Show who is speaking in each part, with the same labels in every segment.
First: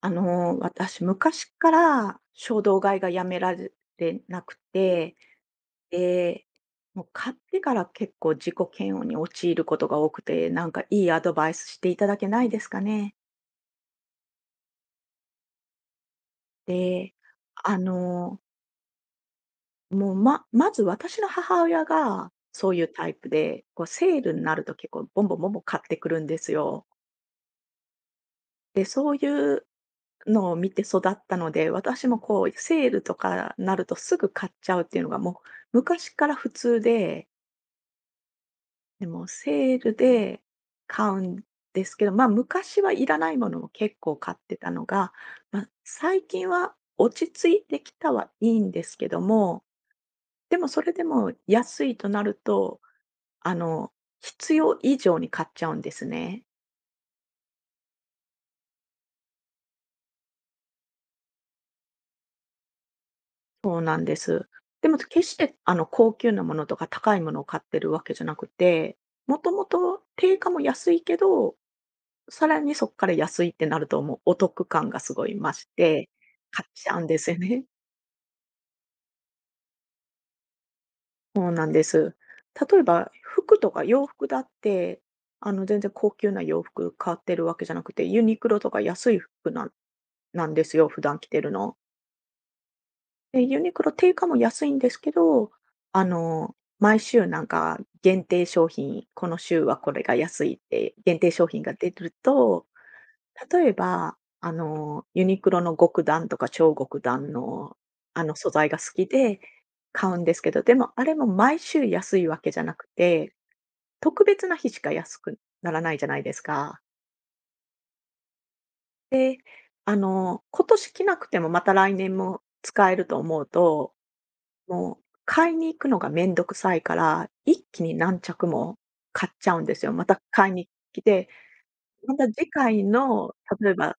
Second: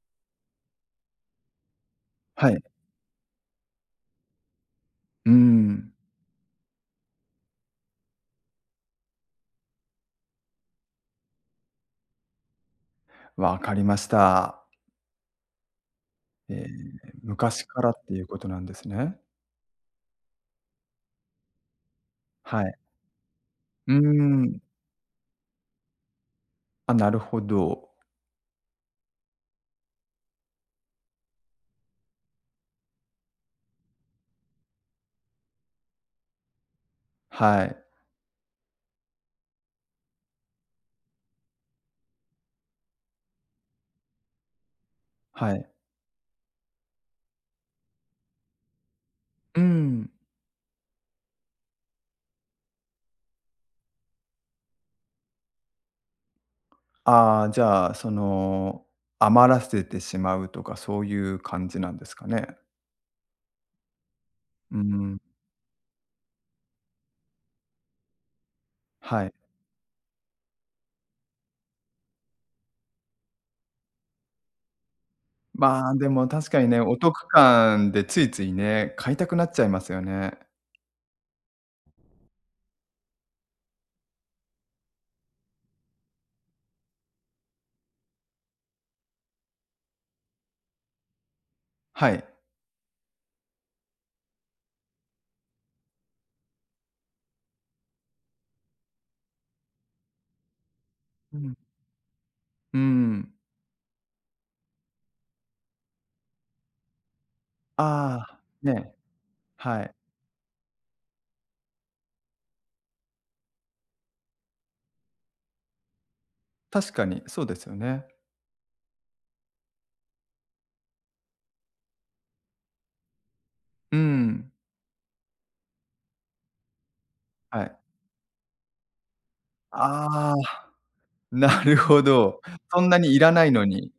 Speaker 1: 私、昔から
Speaker 2: はい。
Speaker 1: 衝動買いがやめられなくて、
Speaker 2: うーん、
Speaker 1: で、もう買ってから結構自己嫌悪に陥ることが多くて、なんかいいアドバイスしていただけないですかね。
Speaker 2: わかりました。ええ、
Speaker 1: で、
Speaker 2: 昔
Speaker 1: あ
Speaker 2: からっていうこ
Speaker 1: の、
Speaker 2: となんですね。
Speaker 1: もうまず私の母親が
Speaker 2: は
Speaker 1: そう
Speaker 2: い。
Speaker 1: いうタイプで、こう
Speaker 2: うー
Speaker 1: セールにな
Speaker 2: ん、
Speaker 1: ると結構ボンボンボンボン買ってくるんですよ。
Speaker 2: あ、なるほど。
Speaker 1: で、そういうのを見て育ったので、私もこうセールとかなるとすぐ買っちゃうっていうのがもう昔から普通で、
Speaker 2: はい、
Speaker 1: でもセールで買うんですけど、まあ昔はいらないものも結構買ってたのが、
Speaker 2: は
Speaker 1: ま
Speaker 2: い。
Speaker 1: あ、最近は落ち着いてきたはいいんですけど
Speaker 2: うー
Speaker 1: も、
Speaker 2: ん。
Speaker 1: でもそれでも安いとなると、あの、必要以上に買っちゃうんですね。
Speaker 2: ああ、じゃあ、余らせてしまうとか、そういう感じなんですかね。
Speaker 1: そうなんです。
Speaker 2: うー
Speaker 1: でも
Speaker 2: ん、
Speaker 1: 決して高級なものとか高いものを買ってるわけじゃなくて、
Speaker 2: はい。
Speaker 1: もともと定価も安いけど、さらにそこから安いってなるともうお得感がすごい増し
Speaker 2: まあ、で
Speaker 1: て、
Speaker 2: も確か
Speaker 1: 買
Speaker 2: に
Speaker 1: っ
Speaker 2: ね、
Speaker 1: ち
Speaker 2: お
Speaker 1: ゃうんで
Speaker 2: 得
Speaker 1: すよね。
Speaker 2: 感 でついついね、買いたくなっちゃいますよね。
Speaker 1: そうなんです。例えば服とか洋服だって、全然高級な洋服買ってるわけじゃなくて、ユニクロとか安い服なんですよ、普段着てるの。
Speaker 2: はい。
Speaker 1: で、ユニクロ定価も安いんですけど、毎週なんか限定商品、この週はこれが安いって限定
Speaker 2: う
Speaker 1: 商
Speaker 2: ん、
Speaker 1: 品が出ると、
Speaker 2: うーん。
Speaker 1: 例えば、ユニクロの極弾とか超極弾の
Speaker 2: ああ、
Speaker 1: 素材が好
Speaker 2: ね、
Speaker 1: きで
Speaker 2: はい。
Speaker 1: 買うんですけど、でもあれも毎週安いわけじゃなくて、特別な日しか安くならないじゃないですか。
Speaker 2: 確かにそうですよね。
Speaker 1: 今年着なくてもまた来年も使えると思うと、
Speaker 2: うーん、
Speaker 1: もう、買いに行くのがめんどくさいから、
Speaker 2: は
Speaker 1: 一
Speaker 2: い。
Speaker 1: 気に何着も買っちゃうんですよ。また
Speaker 2: ああ、
Speaker 1: 買いに来て、
Speaker 2: なるほ
Speaker 1: また
Speaker 2: ど。
Speaker 1: 次
Speaker 2: そ
Speaker 1: 回
Speaker 2: んなにいら
Speaker 1: の、
Speaker 2: ないの
Speaker 1: 例え
Speaker 2: に、
Speaker 1: ば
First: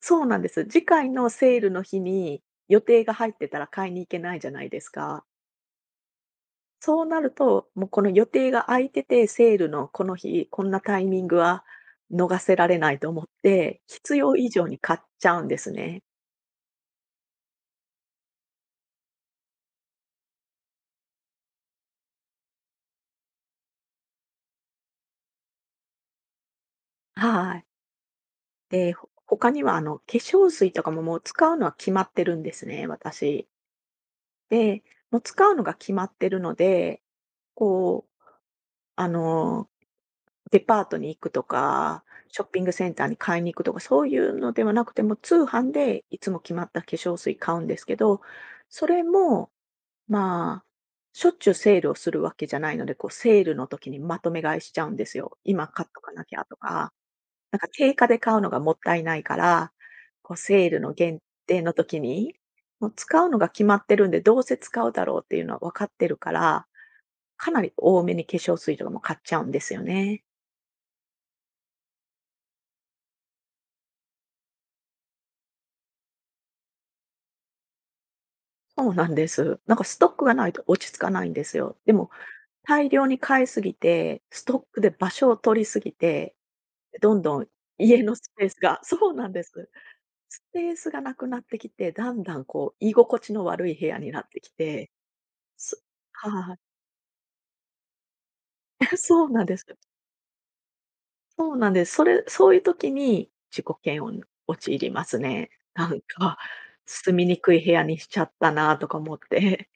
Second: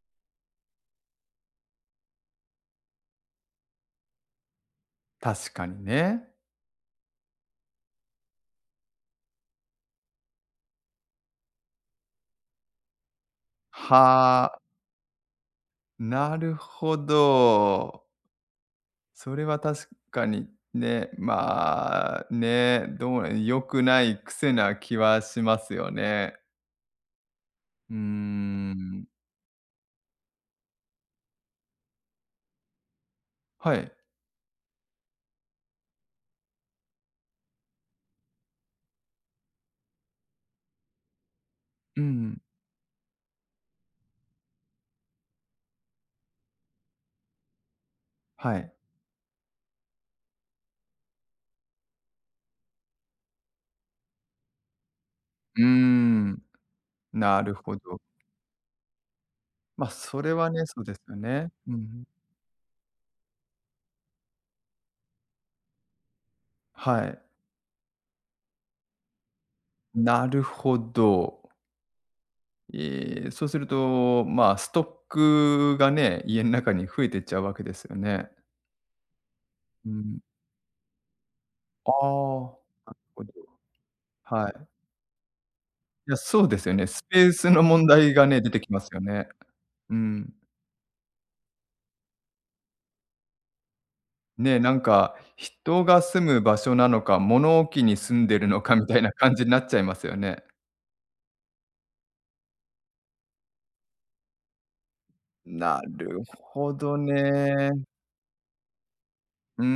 Speaker 1: そうなんです。次回のセールの日に予定が入ってたら買いに行けないじゃないですか。
Speaker 2: 確かにね。
Speaker 1: そうなると、もうこの予定が空いてて、セールのこの日、こんなタイミングは逃せられないと思って、必要
Speaker 2: は
Speaker 1: 以
Speaker 2: あ、
Speaker 1: 上に買っちゃうんですね。
Speaker 2: なるほど。それは確かにね、まあ、ね、どう良くない癖な気はしますよね。
Speaker 1: はい。
Speaker 2: うー
Speaker 1: で、
Speaker 2: ん。
Speaker 1: 他には化粧水とかももう使うのは決まってるんですね、私。
Speaker 2: はい。
Speaker 1: で、もう使うのが決まってるので、こう、あの、デパートに行くと
Speaker 2: う
Speaker 1: か、
Speaker 2: ん、
Speaker 1: ショッピングセンターに買いに行くとか、そういうのではなくても、通販でいつも決まった化粧水買うんですけど、
Speaker 2: はい。
Speaker 1: それも、まあ、しょっちゅうセールをするわけじゃないので、こう、セールの時にまとめ買いしちゃうんですよ。
Speaker 2: うー
Speaker 1: 今買っとかなき
Speaker 2: ん、
Speaker 1: ゃとか。
Speaker 2: なる
Speaker 1: なんか
Speaker 2: ほ
Speaker 1: 定
Speaker 2: ど。
Speaker 1: 価で買うのがもったいないから、
Speaker 2: ま、それ
Speaker 1: こう
Speaker 2: はね、
Speaker 1: セール
Speaker 2: そう
Speaker 1: の
Speaker 2: ですよ
Speaker 1: 限
Speaker 2: ね。
Speaker 1: 定の
Speaker 2: う
Speaker 1: 時
Speaker 2: ん。
Speaker 1: に、もう使うのが決まってるんで、どうせ使うだろうっていうのは分かってるから、
Speaker 2: はい、
Speaker 1: かなり多めに化粧水とかも買っちゃうんですよね。
Speaker 2: なるほど。ええ、そうすると、まあ、ストックがね、家の中に増えてっちゃうわけですよね。
Speaker 1: そうなんです。なんか
Speaker 2: う
Speaker 1: ストッ
Speaker 2: ん。
Speaker 1: クがないと落ち着かないんですよ。
Speaker 2: ああ、
Speaker 1: でも
Speaker 2: ほ
Speaker 1: 大量に
Speaker 2: ど。
Speaker 1: 買いすぎて、ス
Speaker 2: はい。
Speaker 1: トックで場所を取りすぎ
Speaker 2: いや、
Speaker 1: て、
Speaker 2: そうですよね。ス
Speaker 1: どん
Speaker 2: ペー
Speaker 1: どん
Speaker 2: スの問
Speaker 1: 家
Speaker 2: 題
Speaker 1: の
Speaker 2: が
Speaker 1: ス
Speaker 2: ね、
Speaker 1: ペー
Speaker 2: 出
Speaker 1: ス
Speaker 2: てきま
Speaker 1: が
Speaker 2: すよ
Speaker 1: そうな
Speaker 2: ね。
Speaker 1: んです。
Speaker 2: うん。
Speaker 1: スペースがなくなってきて、だんだんこう居心地の悪い部屋になってき
Speaker 2: ね、なん
Speaker 1: て、
Speaker 2: か、人
Speaker 1: す
Speaker 2: が住む
Speaker 1: は
Speaker 2: 場
Speaker 1: い。
Speaker 2: 所なのか、物置に住んでるのかみた いな
Speaker 1: そう
Speaker 2: 感
Speaker 1: な
Speaker 2: じ
Speaker 1: ん
Speaker 2: に
Speaker 1: で
Speaker 2: な
Speaker 1: す。
Speaker 2: っちゃいますよね。
Speaker 1: そうなんです。そういう時に自己嫌悪に陥りますね。
Speaker 2: な
Speaker 1: なん
Speaker 2: る
Speaker 1: か、
Speaker 2: ほど
Speaker 1: 住みにくい
Speaker 2: ね。
Speaker 1: 部屋にしちゃったなとか思っ
Speaker 2: うー
Speaker 1: て。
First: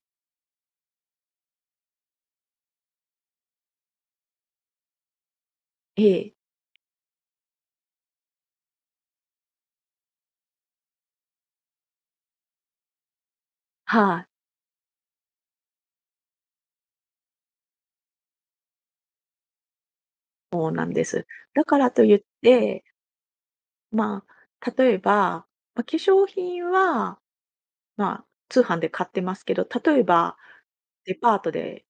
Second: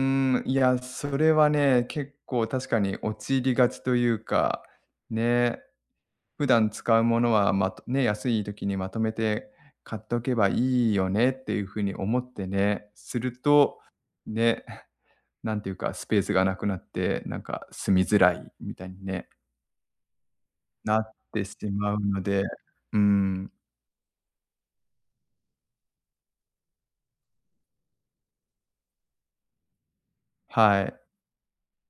Speaker 2: ん、いや、それはね、結構確かに陥りがちというか、ね、
Speaker 1: ええ、
Speaker 2: 普段使うものは、まとね、安い時にまとめて買っとけばいいよねっていうふうに思ってね、すると、
Speaker 1: はい、
Speaker 2: ね、なんていうか、スペースがなくなって、なんか住みづらいみたいにね、
Speaker 1: そうなん
Speaker 2: な
Speaker 1: で
Speaker 2: っ
Speaker 1: す。
Speaker 2: てし
Speaker 1: だから
Speaker 2: まう
Speaker 1: とい
Speaker 2: の
Speaker 1: っ
Speaker 2: で、う
Speaker 1: て、
Speaker 2: ーん、
Speaker 1: まあ、例えば、まあ、化粧品は、まあ、通販で買ってますけど、例えば
Speaker 2: はい。
Speaker 1: デパートで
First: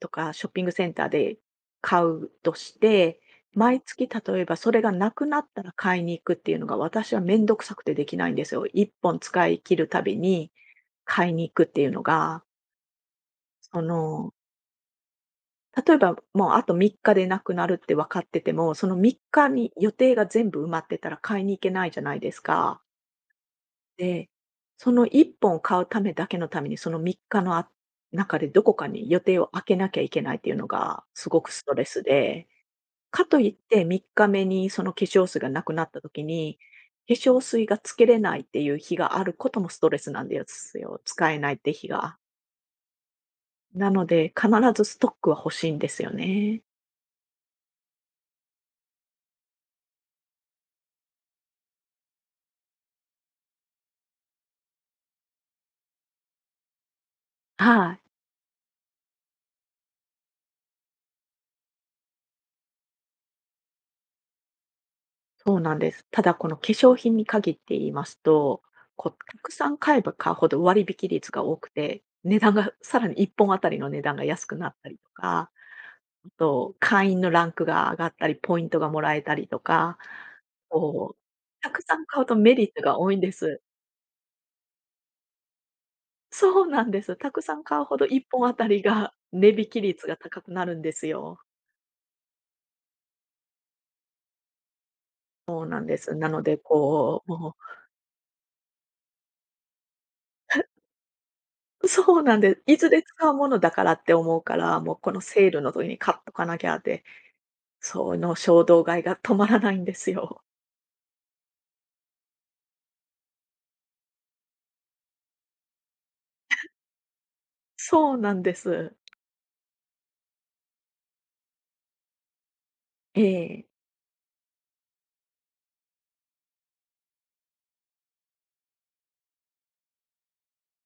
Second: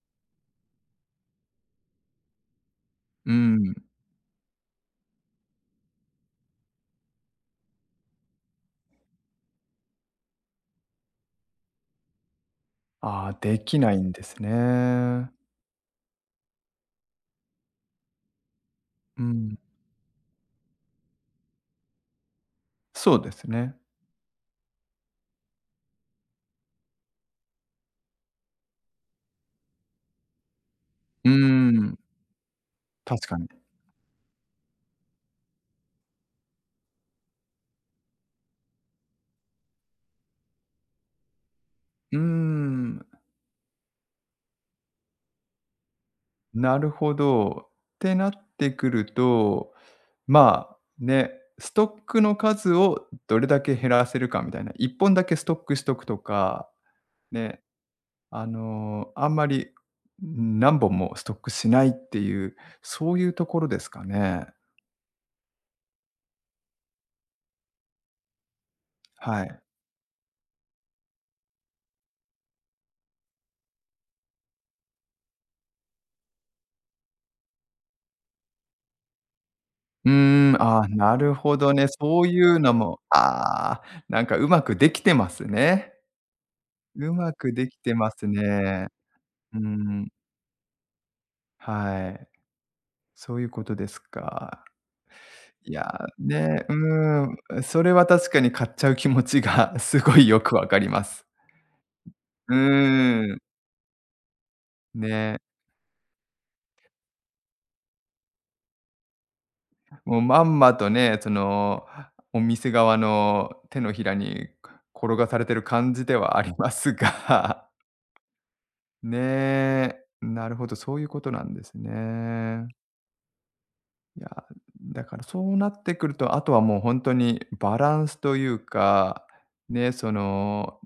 Speaker 1: とかショッピングセンターで買うとして、
Speaker 2: うん。
Speaker 1: 毎月例えばそれがなくなったら買いに行くっていうのが、私はめんどくさくてできないんですよ。1本使い切るたびに買いに行くっていうのが、
Speaker 2: ああ、でき
Speaker 1: そ
Speaker 2: ないんで
Speaker 1: の、
Speaker 2: すね。
Speaker 1: 例えばもうあと3日でなくなるって分かってても、その3
Speaker 2: う
Speaker 1: 日
Speaker 2: ん、
Speaker 1: に予定が全部埋まってたら買いに行けないじゃないですか。
Speaker 2: そうですね。
Speaker 1: で、その1本買うためだけのために、その3日の中でどこかに予定を空けなきゃいけないっていうのが
Speaker 2: う
Speaker 1: す
Speaker 2: ー
Speaker 1: ごくストレ
Speaker 2: ん、
Speaker 1: スで、か
Speaker 2: 確か
Speaker 1: と
Speaker 2: に。
Speaker 1: いって3日目にその化粧水がなくなった時に、化粧水がつけれないっていう日があることもストレスなんですよ。使えないって日
Speaker 2: うー
Speaker 1: が。
Speaker 2: ん、
Speaker 1: なので、必ずストックは欲しいんですよね。
Speaker 2: なるほど。ってなってくると、まあ、ね、ストックの数をどれだけ減らせるかみたいな、1本だけストックしとくとか、ね、
Speaker 1: はい。
Speaker 2: あんまり何本もストックしないっていう、そういうところですかね。
Speaker 1: そうなんです。ただこの化粧品に限って言いますと、こうた
Speaker 2: は
Speaker 1: く
Speaker 2: い。
Speaker 1: さん買えば買うほど割引率が多くて、値段がさらに1本あたりの値段が安くなったりとか、あと会員のランクが上がったり、ポイントがもらえたりとか、
Speaker 2: うーん、ああ、な
Speaker 1: こう、
Speaker 2: るほ
Speaker 1: た
Speaker 2: ど
Speaker 1: く
Speaker 2: ね。
Speaker 1: さん
Speaker 2: そ
Speaker 1: 買う
Speaker 2: う
Speaker 1: と
Speaker 2: い
Speaker 1: メ
Speaker 2: う
Speaker 1: リ
Speaker 2: の
Speaker 1: ットが
Speaker 2: も、
Speaker 1: 多いんです。
Speaker 2: ああ、なんかうまくできてますね。
Speaker 1: そうなんで
Speaker 2: う
Speaker 1: す。た
Speaker 2: ま
Speaker 1: く
Speaker 2: く
Speaker 1: さん
Speaker 2: でき
Speaker 1: 買う
Speaker 2: て
Speaker 1: ほど
Speaker 2: ます
Speaker 1: 1本あたり
Speaker 2: ね。
Speaker 1: が値
Speaker 2: う
Speaker 1: 引き率
Speaker 2: ん、
Speaker 1: が高くなるんですよ。
Speaker 2: はい。そういうことですか。
Speaker 1: そう
Speaker 2: い
Speaker 1: な
Speaker 2: や、
Speaker 1: んです。なので
Speaker 2: ね、う
Speaker 1: こう、も
Speaker 2: ーん、
Speaker 1: う
Speaker 2: それは確かに買っちゃう気持ちが すごいよくわかります。
Speaker 1: そうなんで
Speaker 2: う
Speaker 1: す、いずれ使
Speaker 2: ー
Speaker 1: う
Speaker 2: ん、
Speaker 1: ものだからって思うから、もうこの
Speaker 2: ね、
Speaker 1: セールの時に買っとかなきゃって、その衝動買いが止まらないんです
Speaker 2: もう
Speaker 1: よ。
Speaker 2: まんまとね、お店側の手のひらに転がされてる感じではありますが、
Speaker 1: そうなんです。
Speaker 2: ねえ、なるほど、そういうことなんですね。
Speaker 1: ええ、
Speaker 2: いや、だからそうなってくると、あとはもう本当にバランスというか、ね、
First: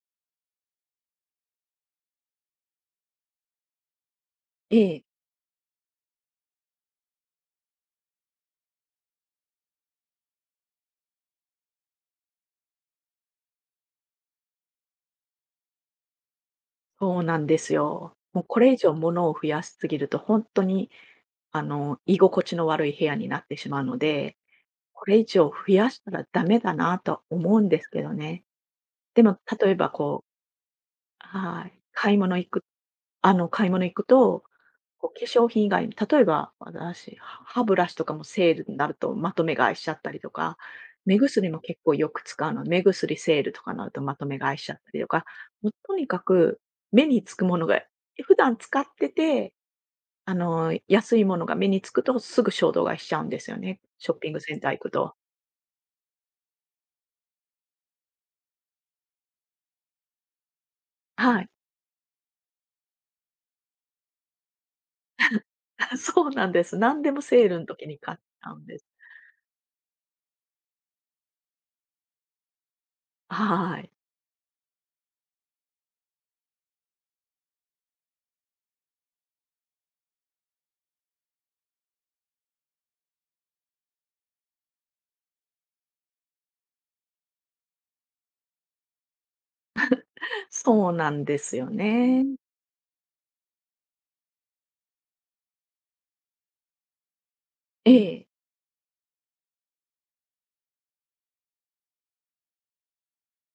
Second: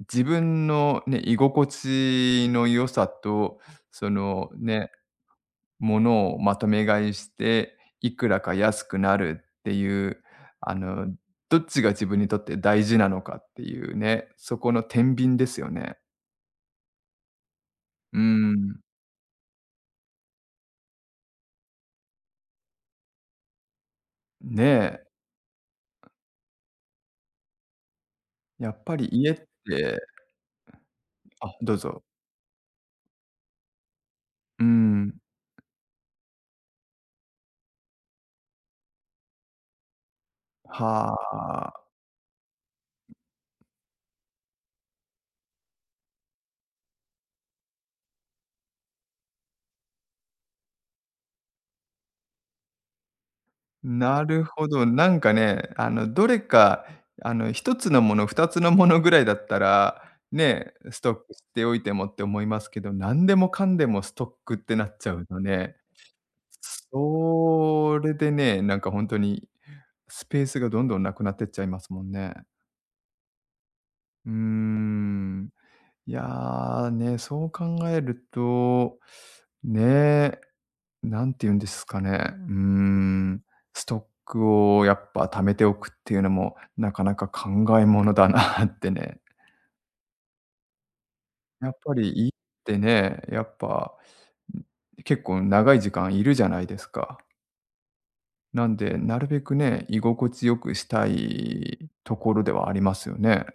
Speaker 2: 自分のね、居心地の良さと、その
Speaker 1: え
Speaker 2: ね、
Speaker 1: え、
Speaker 2: ものをまとめ買いして、いくらか安くなるっていう、あの、どっちが自分にとって大事なのかっていうね、そこの天秤ですよね。
Speaker 1: そうなんです
Speaker 2: う
Speaker 1: よ。
Speaker 2: ー
Speaker 1: もうこれ以
Speaker 2: ん。
Speaker 1: 上物を増やしすぎると、本当に居心地の悪い部屋になってしまうので、
Speaker 2: ねえ、
Speaker 1: これ以上増やしたらダメだなと思うんですけどね。
Speaker 2: やっぱり
Speaker 1: で
Speaker 2: 家っ
Speaker 1: も、
Speaker 2: て、
Speaker 1: 例えばこう
Speaker 2: あ、
Speaker 1: はい。
Speaker 2: どうぞ。
Speaker 1: 買い物行くと、
Speaker 2: うー
Speaker 1: こ
Speaker 2: ん。
Speaker 1: う化粧品以外に、例えば私、歯ブラシとかもセールになるとまとめ買いしちゃったりとか、
Speaker 2: は
Speaker 1: 目薬も結
Speaker 2: あ。
Speaker 1: 構よく使うので、目薬セールとかになるとまとめ買いしちゃったりとか、もうとにかく目につくものが、普段使ってて、安いものが目につくとすぐ衝動買いしちゃうんですよね。ショッ
Speaker 2: な
Speaker 1: ピング
Speaker 2: る
Speaker 1: セン
Speaker 2: ほ
Speaker 1: ター行
Speaker 2: ど。
Speaker 1: く
Speaker 2: な
Speaker 1: と。
Speaker 2: んかね、どれか、一つのもの、2つのものぐらいだったら、ね、ストック
Speaker 1: は
Speaker 2: し
Speaker 1: い。
Speaker 2: ておいてもって思いますけど、何でもかんでもストックってなっちゃうのね。
Speaker 1: そうなんです。何でもセールの時
Speaker 2: そ
Speaker 1: に
Speaker 2: れ
Speaker 1: 買っち
Speaker 2: で
Speaker 1: ゃう
Speaker 2: ね、
Speaker 1: ん
Speaker 2: な
Speaker 1: で
Speaker 2: ん
Speaker 1: す。
Speaker 2: か本当にスペースがどんどんなくなってっちゃいますもんね。
Speaker 1: はい。
Speaker 2: うーん。いや、ね、そう考えると、ね、なんて言うんですかね、うーん、ストックをやっぱ貯めておくっていうのも、なかなか考えものだなってね。
Speaker 1: そうなんです
Speaker 2: や
Speaker 1: よ
Speaker 2: っぱり
Speaker 1: ね。
Speaker 2: 家ってね、やっぱ、結構長い時間いるじゃないですか。
Speaker 1: ええ、
Speaker 2: なんで、なるべくね、居心地良くしたいところではありますよね。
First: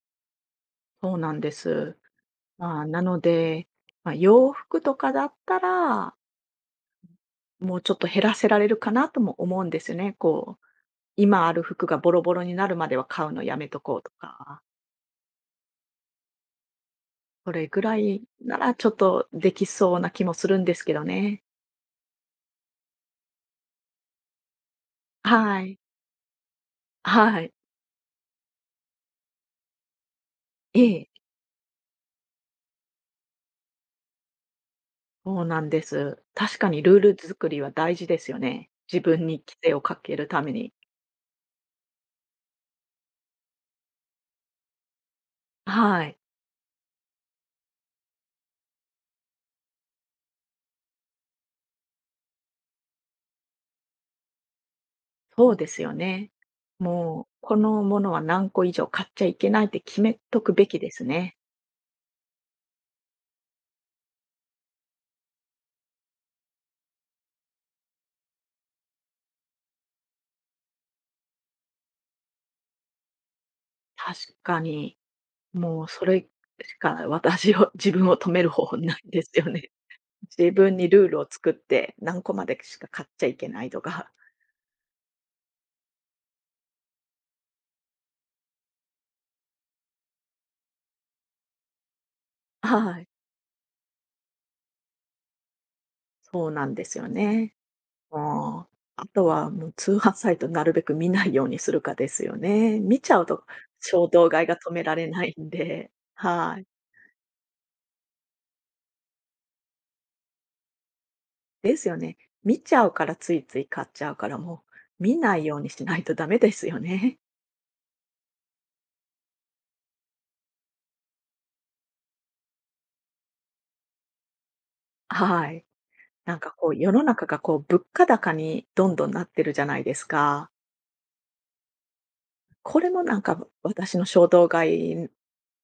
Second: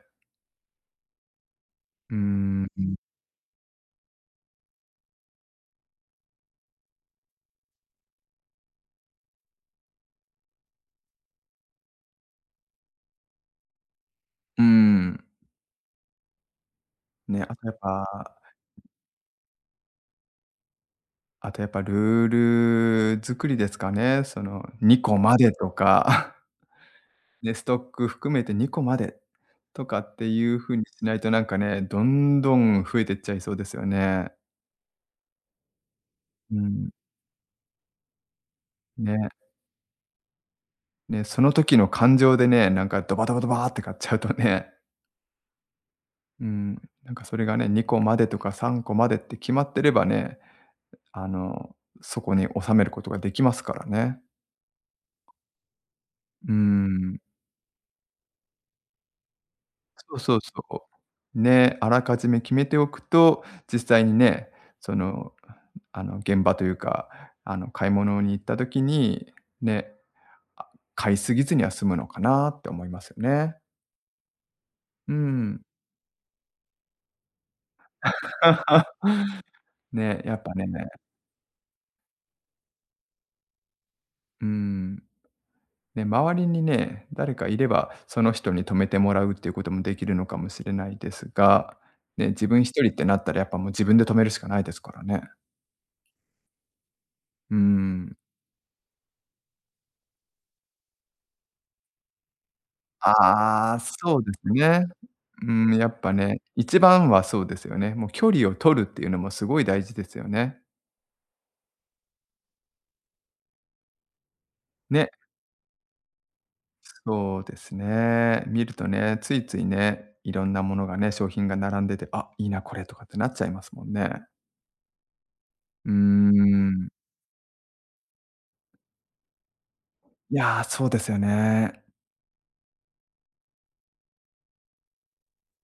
Speaker 1: そうなんです。
Speaker 2: うーん、う
Speaker 1: まあ、
Speaker 2: ん、
Speaker 1: なので、まあ、洋服とかだったら、もうちょっと減らせられるかなとも思うんですよね。こう、今ある服がボロボロになるまでは買うのやめとこうとか、
Speaker 2: ん。ね、
Speaker 1: そ
Speaker 2: あと
Speaker 1: れ
Speaker 2: やっ
Speaker 1: ぐらい
Speaker 2: ぱ
Speaker 1: ならちょっとできそうな気もするんですけどね。
Speaker 2: あとやっぱルール作りですかね。その2個まで
Speaker 1: は
Speaker 2: と
Speaker 1: い。
Speaker 2: か、
Speaker 1: は
Speaker 2: ね、
Speaker 1: い。
Speaker 2: ストック含めて2個までとかっていう風
Speaker 1: え
Speaker 2: にし
Speaker 1: え、
Speaker 2: ないとなんかね、どんどん増えてっちゃいそうですよね。
Speaker 1: そうなんです。確
Speaker 2: う
Speaker 1: かに
Speaker 2: ん、
Speaker 1: ルール作りは大事ですよね。自分
Speaker 2: ね、
Speaker 1: に規制をかけるために。
Speaker 2: ね、その時の感情でね、なんかドバドバドバーって買っちゃうとね、
Speaker 1: はい。
Speaker 2: うん、なんかそれがね、2個までとか3個までって決まってればね、あの、そこに収めることができますからね。
Speaker 1: そうですよね。
Speaker 2: うーん。
Speaker 1: もう、このものは何個以上買っちゃいけないって決
Speaker 2: そう
Speaker 1: め
Speaker 2: そう
Speaker 1: とくべき
Speaker 2: そ
Speaker 1: ですね。
Speaker 2: う。ね、あらかじめ決めておくと、実際にね、その、現場というか、買い物に行った時に、ね、あ、買いすぎずには済むのかなって思いますよね。
Speaker 1: 確かに。
Speaker 2: うん。
Speaker 1: もうそれしか自分を止める方法 ないですよね。
Speaker 2: ね、や っ
Speaker 1: 自
Speaker 2: ぱね、
Speaker 1: 分にルールを作って、何個までしか買っちゃいけないとか。
Speaker 2: うん。ね、周りにね、誰かいれば、その人に止めてもらうっていうこともできるのかもしれないですが、ね、自分 一人っ
Speaker 1: は
Speaker 2: て
Speaker 1: い。
Speaker 2: なったらやっぱもう自分で止めるしかないですからね。
Speaker 1: そうなんですよね。
Speaker 2: うん。
Speaker 1: もう、あとはもう通販サイトなるべく見ないようにするかですよね。見ちゃうと
Speaker 2: ああ、
Speaker 1: 衝
Speaker 2: そう
Speaker 1: 動
Speaker 2: で
Speaker 1: 買い
Speaker 2: す
Speaker 1: が止め
Speaker 2: ね。
Speaker 1: られないん
Speaker 2: うん、や
Speaker 1: で。
Speaker 2: っぱね、
Speaker 1: はい。
Speaker 2: 一番はそうですよね。もう距離を取るっていうのもすごい大事ですよね。
Speaker 1: ですよね。見ちゃうから、ついつい買っちゃうから、もう
Speaker 2: ね、
Speaker 1: 見ないようにしないとダメですよね。
Speaker 2: そうですね。見るとね、ついついね、いろんなものがね、商品が並んでて、「あ、いいな、これ」とかってなっちゃいますもんね。
Speaker 1: はい。
Speaker 2: うー
Speaker 1: なんかこう、
Speaker 2: ん。
Speaker 1: 世の中がこう、物価高にどんどんなってるじゃないです
Speaker 2: い
Speaker 1: か。
Speaker 2: や、そうですよね。
Speaker 1: これもなんか私の衝動買い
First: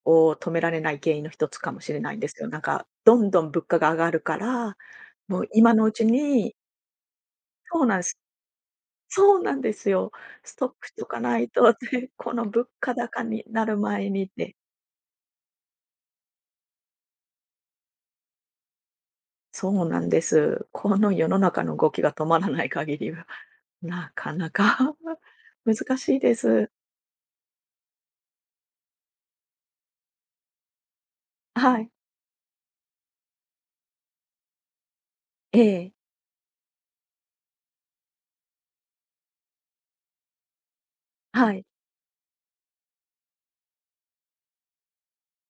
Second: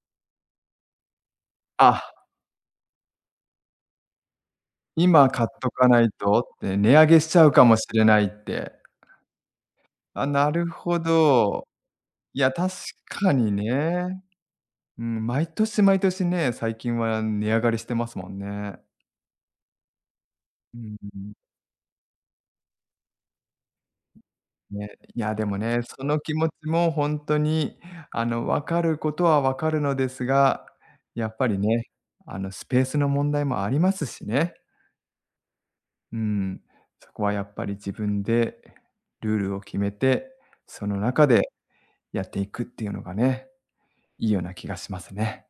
Speaker 1: を止められない原因の一つかもしれ
Speaker 2: あ、
Speaker 1: ないんですよ。なんか、どんどん物価が上がるから、
Speaker 2: 今
Speaker 1: も
Speaker 2: 買っ
Speaker 1: う
Speaker 2: と
Speaker 1: 今の
Speaker 2: か
Speaker 1: う
Speaker 2: な
Speaker 1: ち
Speaker 2: いと
Speaker 1: に
Speaker 2: って値上げしちゃうかも
Speaker 1: そう
Speaker 2: し
Speaker 1: なん
Speaker 2: れ
Speaker 1: で
Speaker 2: な
Speaker 1: す。
Speaker 2: いって。
Speaker 1: そうなんですよ。
Speaker 2: あ、な
Speaker 1: ス
Speaker 2: る
Speaker 1: トックし
Speaker 2: ほ
Speaker 1: とかない
Speaker 2: ど。
Speaker 1: とでこ
Speaker 2: い
Speaker 1: の
Speaker 2: や、
Speaker 1: 物
Speaker 2: 確
Speaker 1: 価高
Speaker 2: か
Speaker 1: に
Speaker 2: に
Speaker 1: なる前
Speaker 2: ね。
Speaker 1: にって。
Speaker 2: うん、毎年毎年ね、最近は値上がりしてますもんね。
Speaker 1: そうなんです。
Speaker 2: う
Speaker 1: この世
Speaker 2: ん、
Speaker 1: の中の動きが止まらない限りは、なかな
Speaker 2: ね、
Speaker 1: か
Speaker 2: い や、でもね、
Speaker 1: 難
Speaker 2: そ
Speaker 1: し
Speaker 2: の
Speaker 1: い
Speaker 2: 気
Speaker 1: で
Speaker 2: 持ち
Speaker 1: す。
Speaker 2: も本当に、分かることは分かるのですが、やっぱり
Speaker 1: は
Speaker 2: ね、
Speaker 1: い。
Speaker 2: スペースの問題もありますしね。
Speaker 1: ええ。
Speaker 2: うん、そこはやっぱり自分でルールを決めて、その中で
Speaker 1: はい。
Speaker 2: やっていくっていうのがね、いいような気がしますね。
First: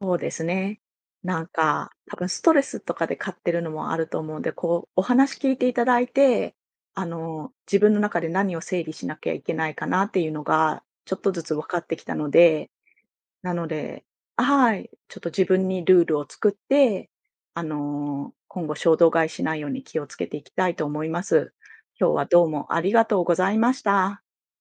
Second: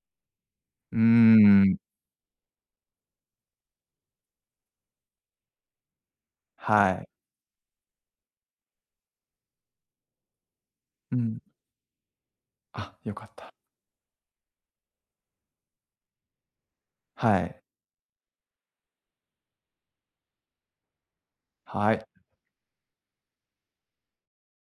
Speaker 1: そうですね。
Speaker 2: うー
Speaker 1: なん
Speaker 2: ん、
Speaker 1: か、多分ストレスとかで買ってるのもあると思うんで、こう、お話聞いていただいて、
Speaker 2: はい。
Speaker 1: 自分の中で何を整理しなきゃいけないかなっていうのが、ち
Speaker 2: う
Speaker 1: ょっと
Speaker 2: ん、
Speaker 1: ずつ分かってきたので、
Speaker 2: あ、よかった。
Speaker 1: なのであ、はい、ちょっと自分にルールを作って、
Speaker 2: はい。
Speaker 1: 今後衝動買いしないように気をつけていきたいと思います。
Speaker 2: はい。
Speaker 1: 今日はどうもありがとうございました。